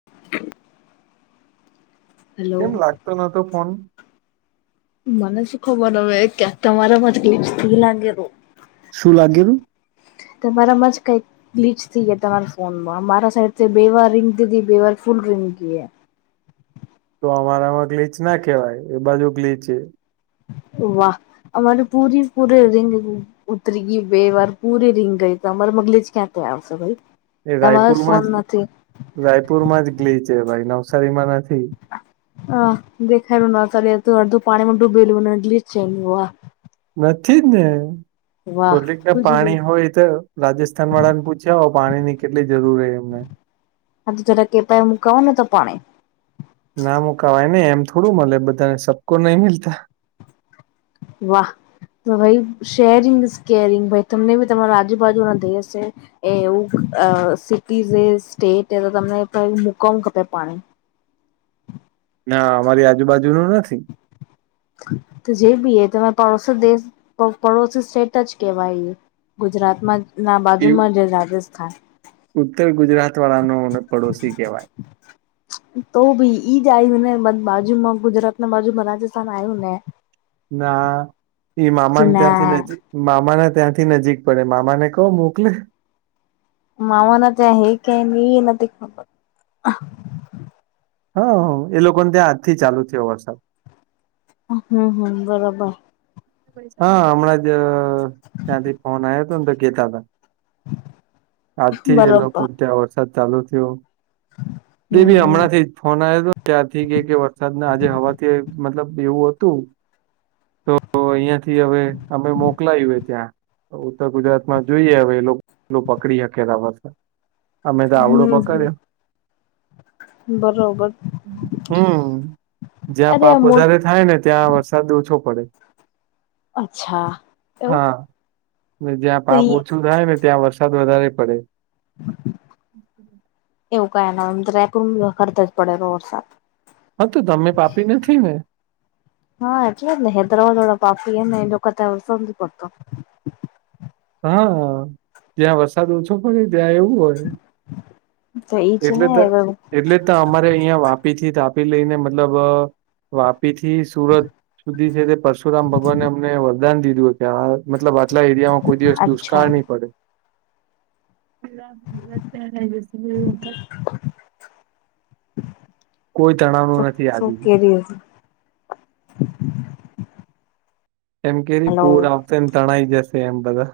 [inaudible] કેમ લાગતો નતો ફોન? મને શું ખબર હવે. ક્યાંક તમારામાં જ [unintelligible] લાગે તો. શું લાગેલું? તમારામાં જ કઈક બ્લીચ થઈ ગયા તમારા ફોન માં મારા સાઈડ બે વાર રીંગ દીધી બે વાર ફૂલ રિંગ ગઈ. તો અમારામાં ગ્લીચ ના કહેવાય એ બાજુ ગ્લીચ છે. વાહ અમારે પૂરી પૂરેે રિંગ ગઈ ઉતરી ગઈ બે વાર પૂરી રીંગ ગઈ તો અમારે ગ્લિચ ક્યાંથી આવશે ભાઈ. તમારો જ ફોન નથી રાયપુર માં જ ગ્લીચ છે ભાઈ નવસારીમાં નથી. હા દેખાય ર [unintelligible] અડધું પાણીમાં ડૂબેલુંને [unintelligible] નથી ને, વાહ [unintelligible] ના ગુજરું પાણી હોય તો રાજસ્થાન વાળા ને પૂછયાવો પાણી ની કેટલી જરૂર હે એમને. [unintelligible] ને તો પાણી ના મુકાવાય ને એમ થોડું મળે બધાને સબકો નહી મીલતા. વાહ તો ભાઈ શેરિંગ ઇઝ કેરિંગ ભાઈ તમને બી તમારા આજુબાજુ ના દેશ છે એ એવું અ સિટી સ્ટેટ તો તમને [unintelligible] પાણી ના અમારી આજુબાજુ નું નથી. તો જે ભી એ તમારો પડોશી દેશ પડોશી સ્ટેટ જ કેવાય. ગુજરાત માં ના એ બાજુમાં જ રાજસ્થાન ઉત્તર ગુજરાત વાળા ન પડોશી કહેવાય તો ભી ઈજ આવ્યું ને બાજુમાં ગુજરાત ના બાજુમાં રાજસ્થાન આવ્યું ને ના ઈ મામાને તું ત્યાંથી ના નજીક મામા ના ત્યાંથી નજીક પડે મામાને કહો મોકલે મામાના ત્યાં હે કે એ નથી ખબર હા હ એ લોકો ને ત્યાં આજ થી ચાલુ થયો વરસાદ હમ હમ બરોબર હા હમણાં જ ત્યાંથી ફોન આવ્યો હતો ને તો કેતા હતા આજથી એ બરોબર લોકો ત્યાં વરસાદ ચાલુ થયો હમ દવીી હમણાંથી હમ ફોન આવ હતો ત્યારથી કે વરસાદ આજે હવાથી મતલબ એવું હતું તો અહિયાં થી હવે અમે મોકલાયું એ ત્યાં ઉત્તર ગુજરાત માં જોઈએ હવે એ એ પકડી શકેલા વ અમે તો આવડો હમ પકડ્યો બરોબર હમ અરે જ્યાં આ પાપ મો વધારે થાય ને ત્યાં વરસાદ ઓછો પડે અચ્છા એવું હા જ્યાં તો પાપ ઓછું થાય ને ત્યાં વરસાદ વધારે પડે એવું કાંઈ ના હોય [unintelligible] હા તો તમે પાપી નથી ને હા એટલે જ નને હૈદરાબદ વાળા પાફી એ લોકો ત્યા વર નથી પડતો હા ત્યાં વસ છાદ ઓછો પડે ત્યાં એવું હોય તો એજ એટલે ને તો એટલે અમારે અહિયાં વાપી થી તાપી લઈ ને મતલબ વાપી થી સુરત સુધી છે તે પરશુરામ ભગવાનને અમને વરદાન દીધું કે હ મતલબ આટલા એરિયામાં કોઈ દિવ અચ્છા દુષ્ળ નહીં [inaudible] કોઈ તણાવ નું નથી આજ જ એમ કેરી હલો પૂર આવશે એમ તણાઈ જશે એમ બધા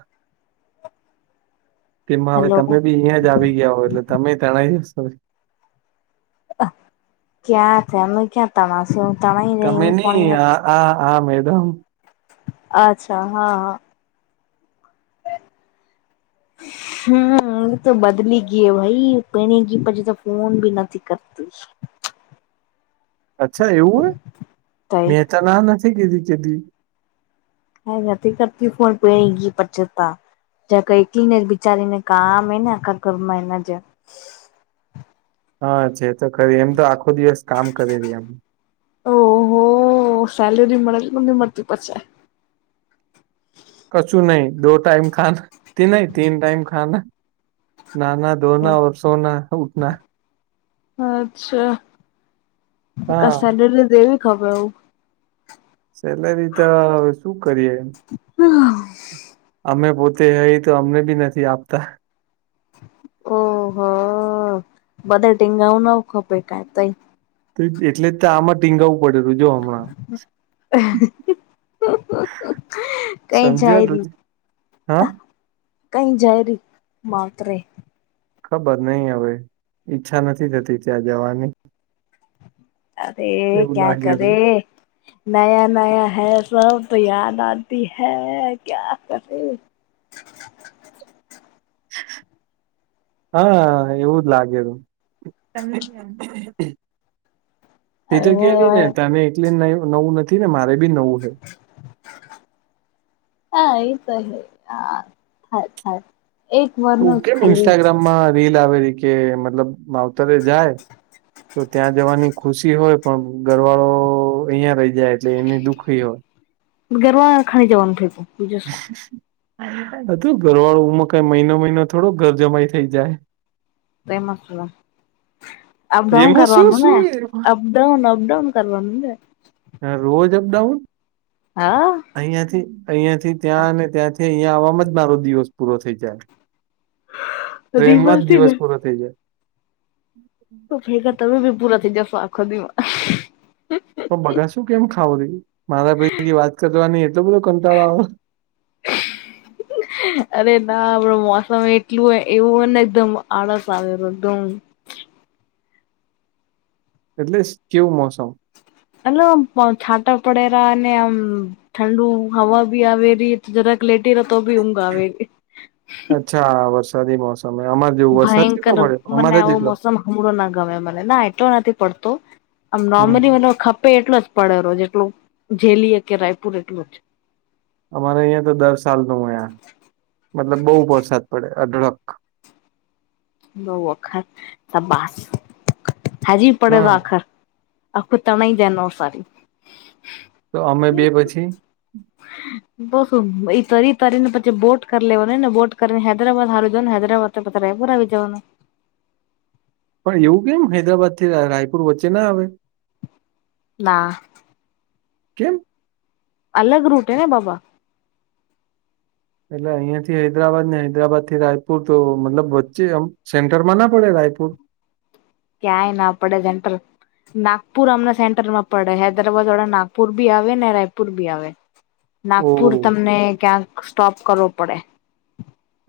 તેમાં હવે હલો તમે બી અહિયાં જ આવી ગયા હો એટલે તમે તણાઈ જશો ક્યાં છે અમે ક્યાં તણશ હ તણાઈ નઈ એવું પણણી નથી હ આ મેદમ અચ્છા હા હા [inaudible] હમ એ તો બદલી ગય ભાઈ ભેણી ગી પછી તો ફોન ભી નથી કરતું અચ્છા એવું હોય તઈ મેં ત ના નથી કીધી કેધી હ નથી કરતી ફોન પ ગી પચતા જ ક એકલી ને બિચારી ને કામ એ ને આખા ઘરમાં એના જ હા છે તો ખરી એમ તો આખો દિવસ કામ કરી ર્યા એમ ઓહો સેલેરી મળેલી મમ્મી મળતી પછે. કશું નહી દો ટાઈમ ખા નહી તીન ટાઈમ ખાાન નાના ધોના સોના ઉઠના હા અચ્છાેવી ખ સેલરી તો શું કરીએ. હ. અમે પોતે હ તો અમને બી નથી આપતા. ઓહો બધા ટીંગાઓ ના ખપે કઈ તઈ. એટલે તો આમાં ટીંગાવું પડેું જો હમણાં. કઈ જાય સમજ્યા રી હા. કઈ જરી માત્રે ખબર નહી હવે ઈચ્છા નથી થતી ત્યાં જવાની. અરે એવું ક્યા લાગેલું કરે નયા નયા હૈ સબ તો યાદ આતી હૈ ક્યા કરે. [inaudible] હા એવું જ લાગે. એ તો કેને અરે તને એટલે નવું નથી ને મારે બી નવું હે હા એ તો હે થાય થાય. એક વારનું તું જ કેમ ખાલી. ઇન્સ્ટાગ્રામમાં રીલ આવેલી કે મતલબ માવતરે જાય તો ત્યાં જવાની ખુશી હોય. પણ ઘરવાળો અહિયાં રહી જાય એટલે એને દુખી હોય. ગરવા ખાઈ જવાનુ કેજે ઘરવાળુંમાં કઈ મહિનો મહિનો થોડો ઘર જમાઈ થઇ જાય. એમાં શું. અપડાઉન એમાં શું કરવાનું ને શું અપડાઉન અપડાઉન કરવાનું ને. હ રોજ અપડાઉન. હા. અહિયાં થી અહિયાં થી ત્યાં ત્યાંથી અહિયાયા આવવામાં મારો દિવસ પૂરો થઈ જાય. ટ્રેનમાં જ દિવસથી ને દિવસ પૂર થઈ જાય. [unintelligible] પણ બગા શું કેમ ખાવું મારા ભાઈ વાત કરવાની એટલો બધો કંટાળો આવે. અરે ના આપડ મોસમ એટલું હોય એવું હોય ને એકદમ આળસ આવે એકદમ. એટલે કેવું મોસમ. એટલે આમ છાટા પડેરા અને આમ ઠંડુ હવા બી આવેલી જરાક લેટી રે તો બી ઊંઘ આવે અચ્છા વરસાદી મોસમે અમારે જેવો વરસાદ કેટલો પડ્યો અમારે જ એટલો. હડો ના ગમે મને ના એટલો નથી પડતો આમ હમ નોર્મલી મને ખપે એટલો. પડે રો જેટલું જેલી કે રાયપુર એટલું અમારે અહિયાં તો દર સાલ [unintelligible] મતલબ બઉ વરસાદ પડે અઢળક. બ અખર ત બાસ હાજી પડ હા આખર. આખું તણાઈ જાય નવસારી. તો અમે બે પછી. બ ઈ તરી તરી ને પછી બોટ કરી લેવાનું ને બોટ કરીને હૈદરાબાદ હાર જો ને હૈદરાબાદ. રાયપુર આવી જવાનુ પણ એવું કેમ હૈદરાબાદ થી રાયપુર વચ્ચે ના આવે. ના. કેમ. અલગ રૂટ હેને બાબા. એટલે અહિયાં થી હૈદરાબાદ ને હૈદરાબાદ થી રાયપુર તો મતલબ વચ્ચે એમ સેન્ટરમાં ના પડે રાયપુર ક્યાંય ના પડે સેન્ટર નાગપુર અમને સેન્ટર માં પડે હૈદરાબાદ વાળા નાગપુર બી આવે ને રાયપુર બી આવે નાગપુર ઓહ તમને ક્યાંક સ્ટોપ કરવો પડે.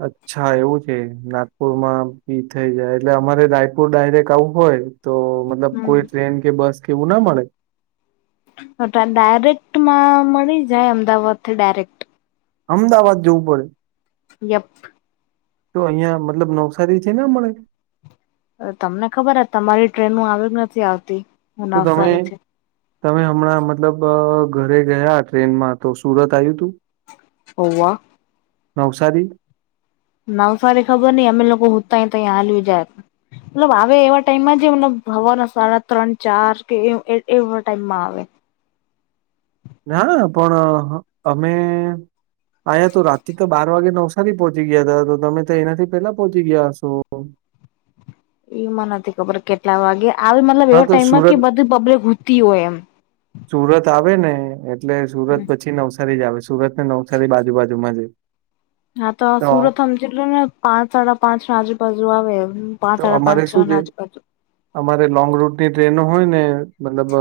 અચ્છા એવું છે નાગપુર માં બી થઈ જાય એટલે અમારે રાયપુર ડાયરેક્ટ આવું હોય તો મતલબ હમ. કોઈ ટ્રેન કે બસ કે એવું ના મળે. હટા ડાયરેક્ટ માં મળી જાય અમદાવાદ થી ડાયરેક્ટ અમદાવાદ જવું પડે. યપ તો અહિયાં મતલબ નવસારી છે ને મળે તમને ખબર જ તમારી ટ્રેનું આવે કે નથી આવતી. તો તમે નવસારીથી. તમે હમણાં મતલબ ઘરે ગયા ટ્રેનમાં તો સુરત આવ્યું તુ હોવ નવસારી નવસારી ખબર નઈ અમે લોકો હુતાય તો હાલયુ જાય. મતલબ આવે એવા ટાઈમમાં જે મત હવારના સાડા ત્રણ ચાર કે એવા ટાઈમમાં આવે ના પણ અમે આયા તો રાત્ર તો બાર આઠ વાગે નવસારી પહોંચી ગયા હતા તો તમે તો એનાથી પેલા પહોચ ગયા હશો. એમાં નથી ખબર કેટલા વાગે આવી મતલબ હા એવા તો ટાઈમમાં સુરત કે બધી પબ્લિક હુતી હોય એમ સુરત આવે ને એટલે સુરત પછી નવસારી નવસારી જ આવે સુરત ને નવસારી બાજુ બાજુમાં જ હે હા તો સુરત હમ્મ જેટલું ને પાંચ સાડા પાંચ આજુબાજુ આવે એમ પાંચ તો સાડા પાંચ અમારે છો શું છે ના આજુ બાજુ અમારે લોંગ રૂટની ટ્રેનો હોય, ને મતલબ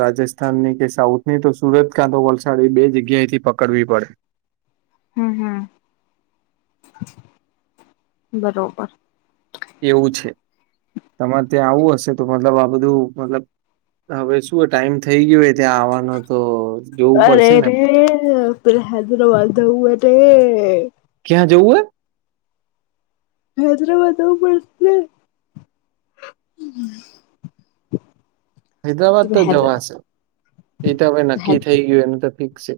રાજસ્થાનની કે સાઉથ નહી તો સુરત કાં તો વલસાડ એ બે જગ્યાએ થી પકડવી પડે હમ્મ હમ્મ બરોબર એવું છે તમારે ત્યાં આવું હશે તો મતલબ આ બધું મતલબ હવે શું ટાઈમ થઈ ગયો હે ત્યાં આવવાનો તો જોવું અરે પડશે ને રે આપડે હૈદરાબાદ જવું હે રે ક્યાં જવું હે હૈદરાબાદ જઉ પડશે હૈદરાબાદ તો હૈદ જવાશે એ તો હવે નક્કી થઈ ગયું એનું તો ફિકસ છે.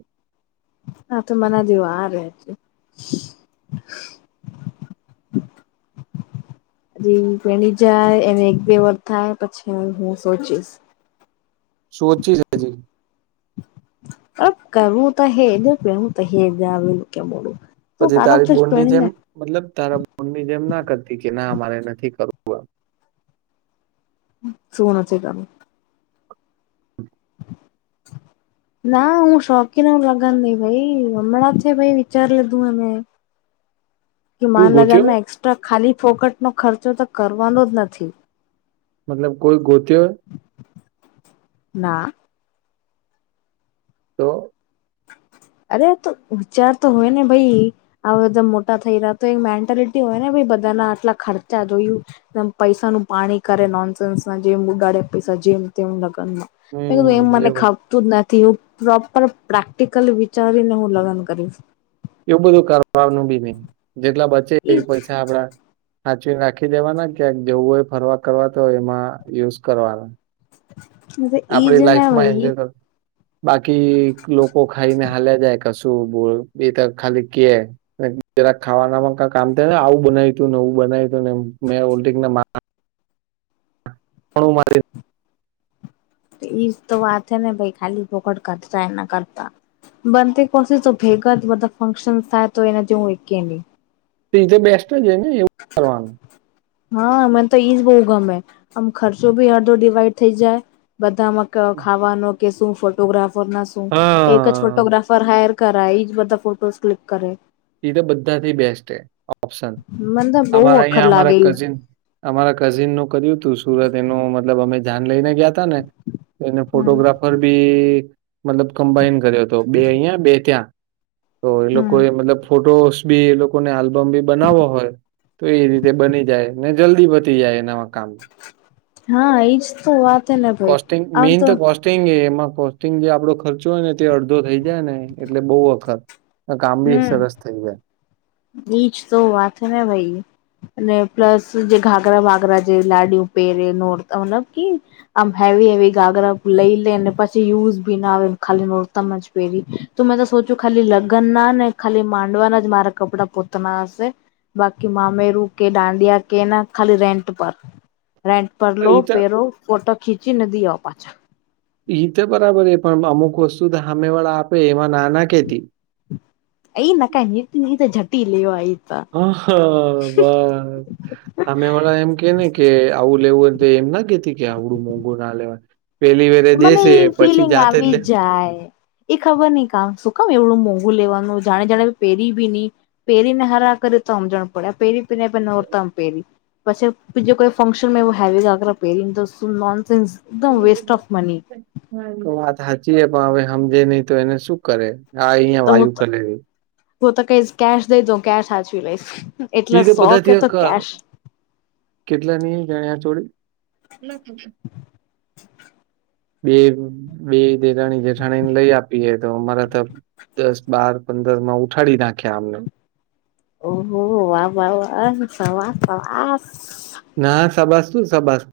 હા તો મને હજી વાર હે હમ્મ પએણી જાય એને એક બે વાર થાય પછી હું સોચીશ સોચી જ હજી કરું તો હેજ હું તો હેજ આવેલું કે મોડુ પછી તારી બોનની જેમ મતલબ તારા બોનની જેમ ના કરતી કે ના મારે નથી કરવુ શું નથી કરવુ ના હું શોખીન લગન નઈ ભાઈ હમણાં થી ભાઈ વિચારી લીધું હે મે કે કોઈ માર ગોત્યો હોય લગનમાં એક્સ્ટ્રા ખાલી ફોકટ નો ખર્ચો તો કરવાનો જ નથી. મતલબ કોઈ ગોતીયો હે ના તો અરે તો વિચાર તો હોય ને ભાઈ હવે તો બધા મોટા થઈ રહ્યા તો એક મેન્ટાલિટી હોય ને ભાઈ બધાના આટલા ખર્ચા જોયુ પૈસા નું પાણી કરે નોનસેન્સ ના જેમ ઉડાડે પૈસા જેમ તેમ લગ્નમા મે કીધું એમ હમ મને એવું ખપતું જ નથી એ પ્રોપર પ્રેક્ટિકલ કરીને હું લગન કરીશ એવું બધું કરવાનું બી ન જેટલા બચે એ પૈસા આપડા સાચવી રાખી દેવાના ક્યાંક જેવું હોય, ફરવા કરવા તો હોય એમાં યુઝ કરવાના ઈ આપડી જ ને લાઈફ માં ભાઈ એન્જોય કર બાકી લોકો ખાઈને ભાલે જાય કસું બો એ તો ખાલી કેય જરાક ખાવાનામાં ક કામ થ ને આવું બનાય તુ નેવું બનાય તું ને મેં ઓલંગને હું મારે ઈજ તો વાત હે ને ભાઈ ખાલી પોખડ કરતા એ ના કરતા બનતી કોશ તો ભેગા બધા ફંક્શન થાય તો એના જે હું એકકીને એતો બેસ્ટ જ ને એવું કરવાનુ હા મને તો ઈજ બહુ ગમે આમ ખર્ચો બી અડધો ડીવાઈડ થઈ જાય બધામાં- ખાવાનો કે શું ફોટોગ્રાફર ના શું એક જ હા ફોટોગ્રાફર હાયર કરાય એજ બધા ફોટોસ ક્લિક કરે. એ તો બધાથી બેસ્ટ છે, ઓપ્શન મને તો બહુ અમારા અખર અહં લાગે અમારા ઈ. કઝિન- અમારા કઝિન નું કર્યું તું સુરત એનું મતલબ અમે જન લઈને ગયા તા ને એને હમ ફોટોગ્રાફર બી મતલબ કમ્બાાઈન કર્યો હતો બે અહિયાં બે ત્યાં તો એ હમ લોકોએ મતલબ ફોટોસ બી એ લોકોને આલ્બમ બી બનાવવો હોય? તો એ રીતે બની જાય ને જલ્દી બતી જાય એ નવા કામ- હા એજ તો વાત- હે ને ભાઈ કોસ્ટિંગ આમ મેઇન તો કોસ્ટ સ્ટિંગ એ એમાં કોસ્ટિંગ જે આપડો ખર્ચો હોય ને તે અડધો થઈ જાય ને એટલે બહુ વખત કામ બી સરસ થઈ જાય! ની જ તો વાત ને ભાઈ- અને પ્લસ જે ઘાઘરા વાઘરા જે લાડ પેરે નોરતા મતલ કે આમ હેવી હેવી ગાગરા લઈ લેને પછી યુઝ બી ના આવે એ ખાલી નોરતમ જ પહેરી ત મેં તો સોચું ખાલી લગ્ન ના ને ખાલી માંડવાના જ મારાક- કપડા પોતાના હશે બાકી મામેરું કે દાંડિયા કે ના ખાલી રેન્ટ પર- રેન્ટ પર પણ લો ઈ તો પેરો ફોટો ખીચી નદી આવ પાછા- ઈ તો બરાબર પણ અમુક વસ્તુ સામે વાળા આપે એમાં નાના કેતી- અઈ નકા નિટનીધ જઝટી લ એવ આયતા- હ-હ બસ અમે વાળા એમ કે ને કે આવું લેવું- એમ ના કેતી કે આવડું મોંઘું ના લેવાય પેલી વારે મને દેસે એ પછી ફિલિંગ જાતે જ આવી લે- જાય. એ ખબર નહ કામ શું કામ એવડું મોંઘું લેવાનું જાણે જાણે પહેરી બી નહી- પેરીને હરા કરી તામ જાણ પડ્યા પેરી પીને પનેર ધામ પેરી- પછીજ કોઈ ફંક્શન એ હે આ પહેરી ને તોન્ એકમ વેસ્ટ ઓફ- [inaudible] તો વાત સાચી પણ હવે સમજે નહીિ તો એને શું કરે આ અહિયાં હું વાયુ કરલેે- તો તો કઈ કેશ દે તો કશ હચવી લઈ- એ તો બધાથી- કેટલા ની ચનીયા ચોડી- [inaudible] બે-બે દેઠાણી જેઠાણીને લઈ આપીએ તો અમારા ત- દસ બાર પંદર માં ઉઠાડી નાખ્યા આમને- ઓહો વા-વા-વા સબાસ - ના સાબસ તું સબાસ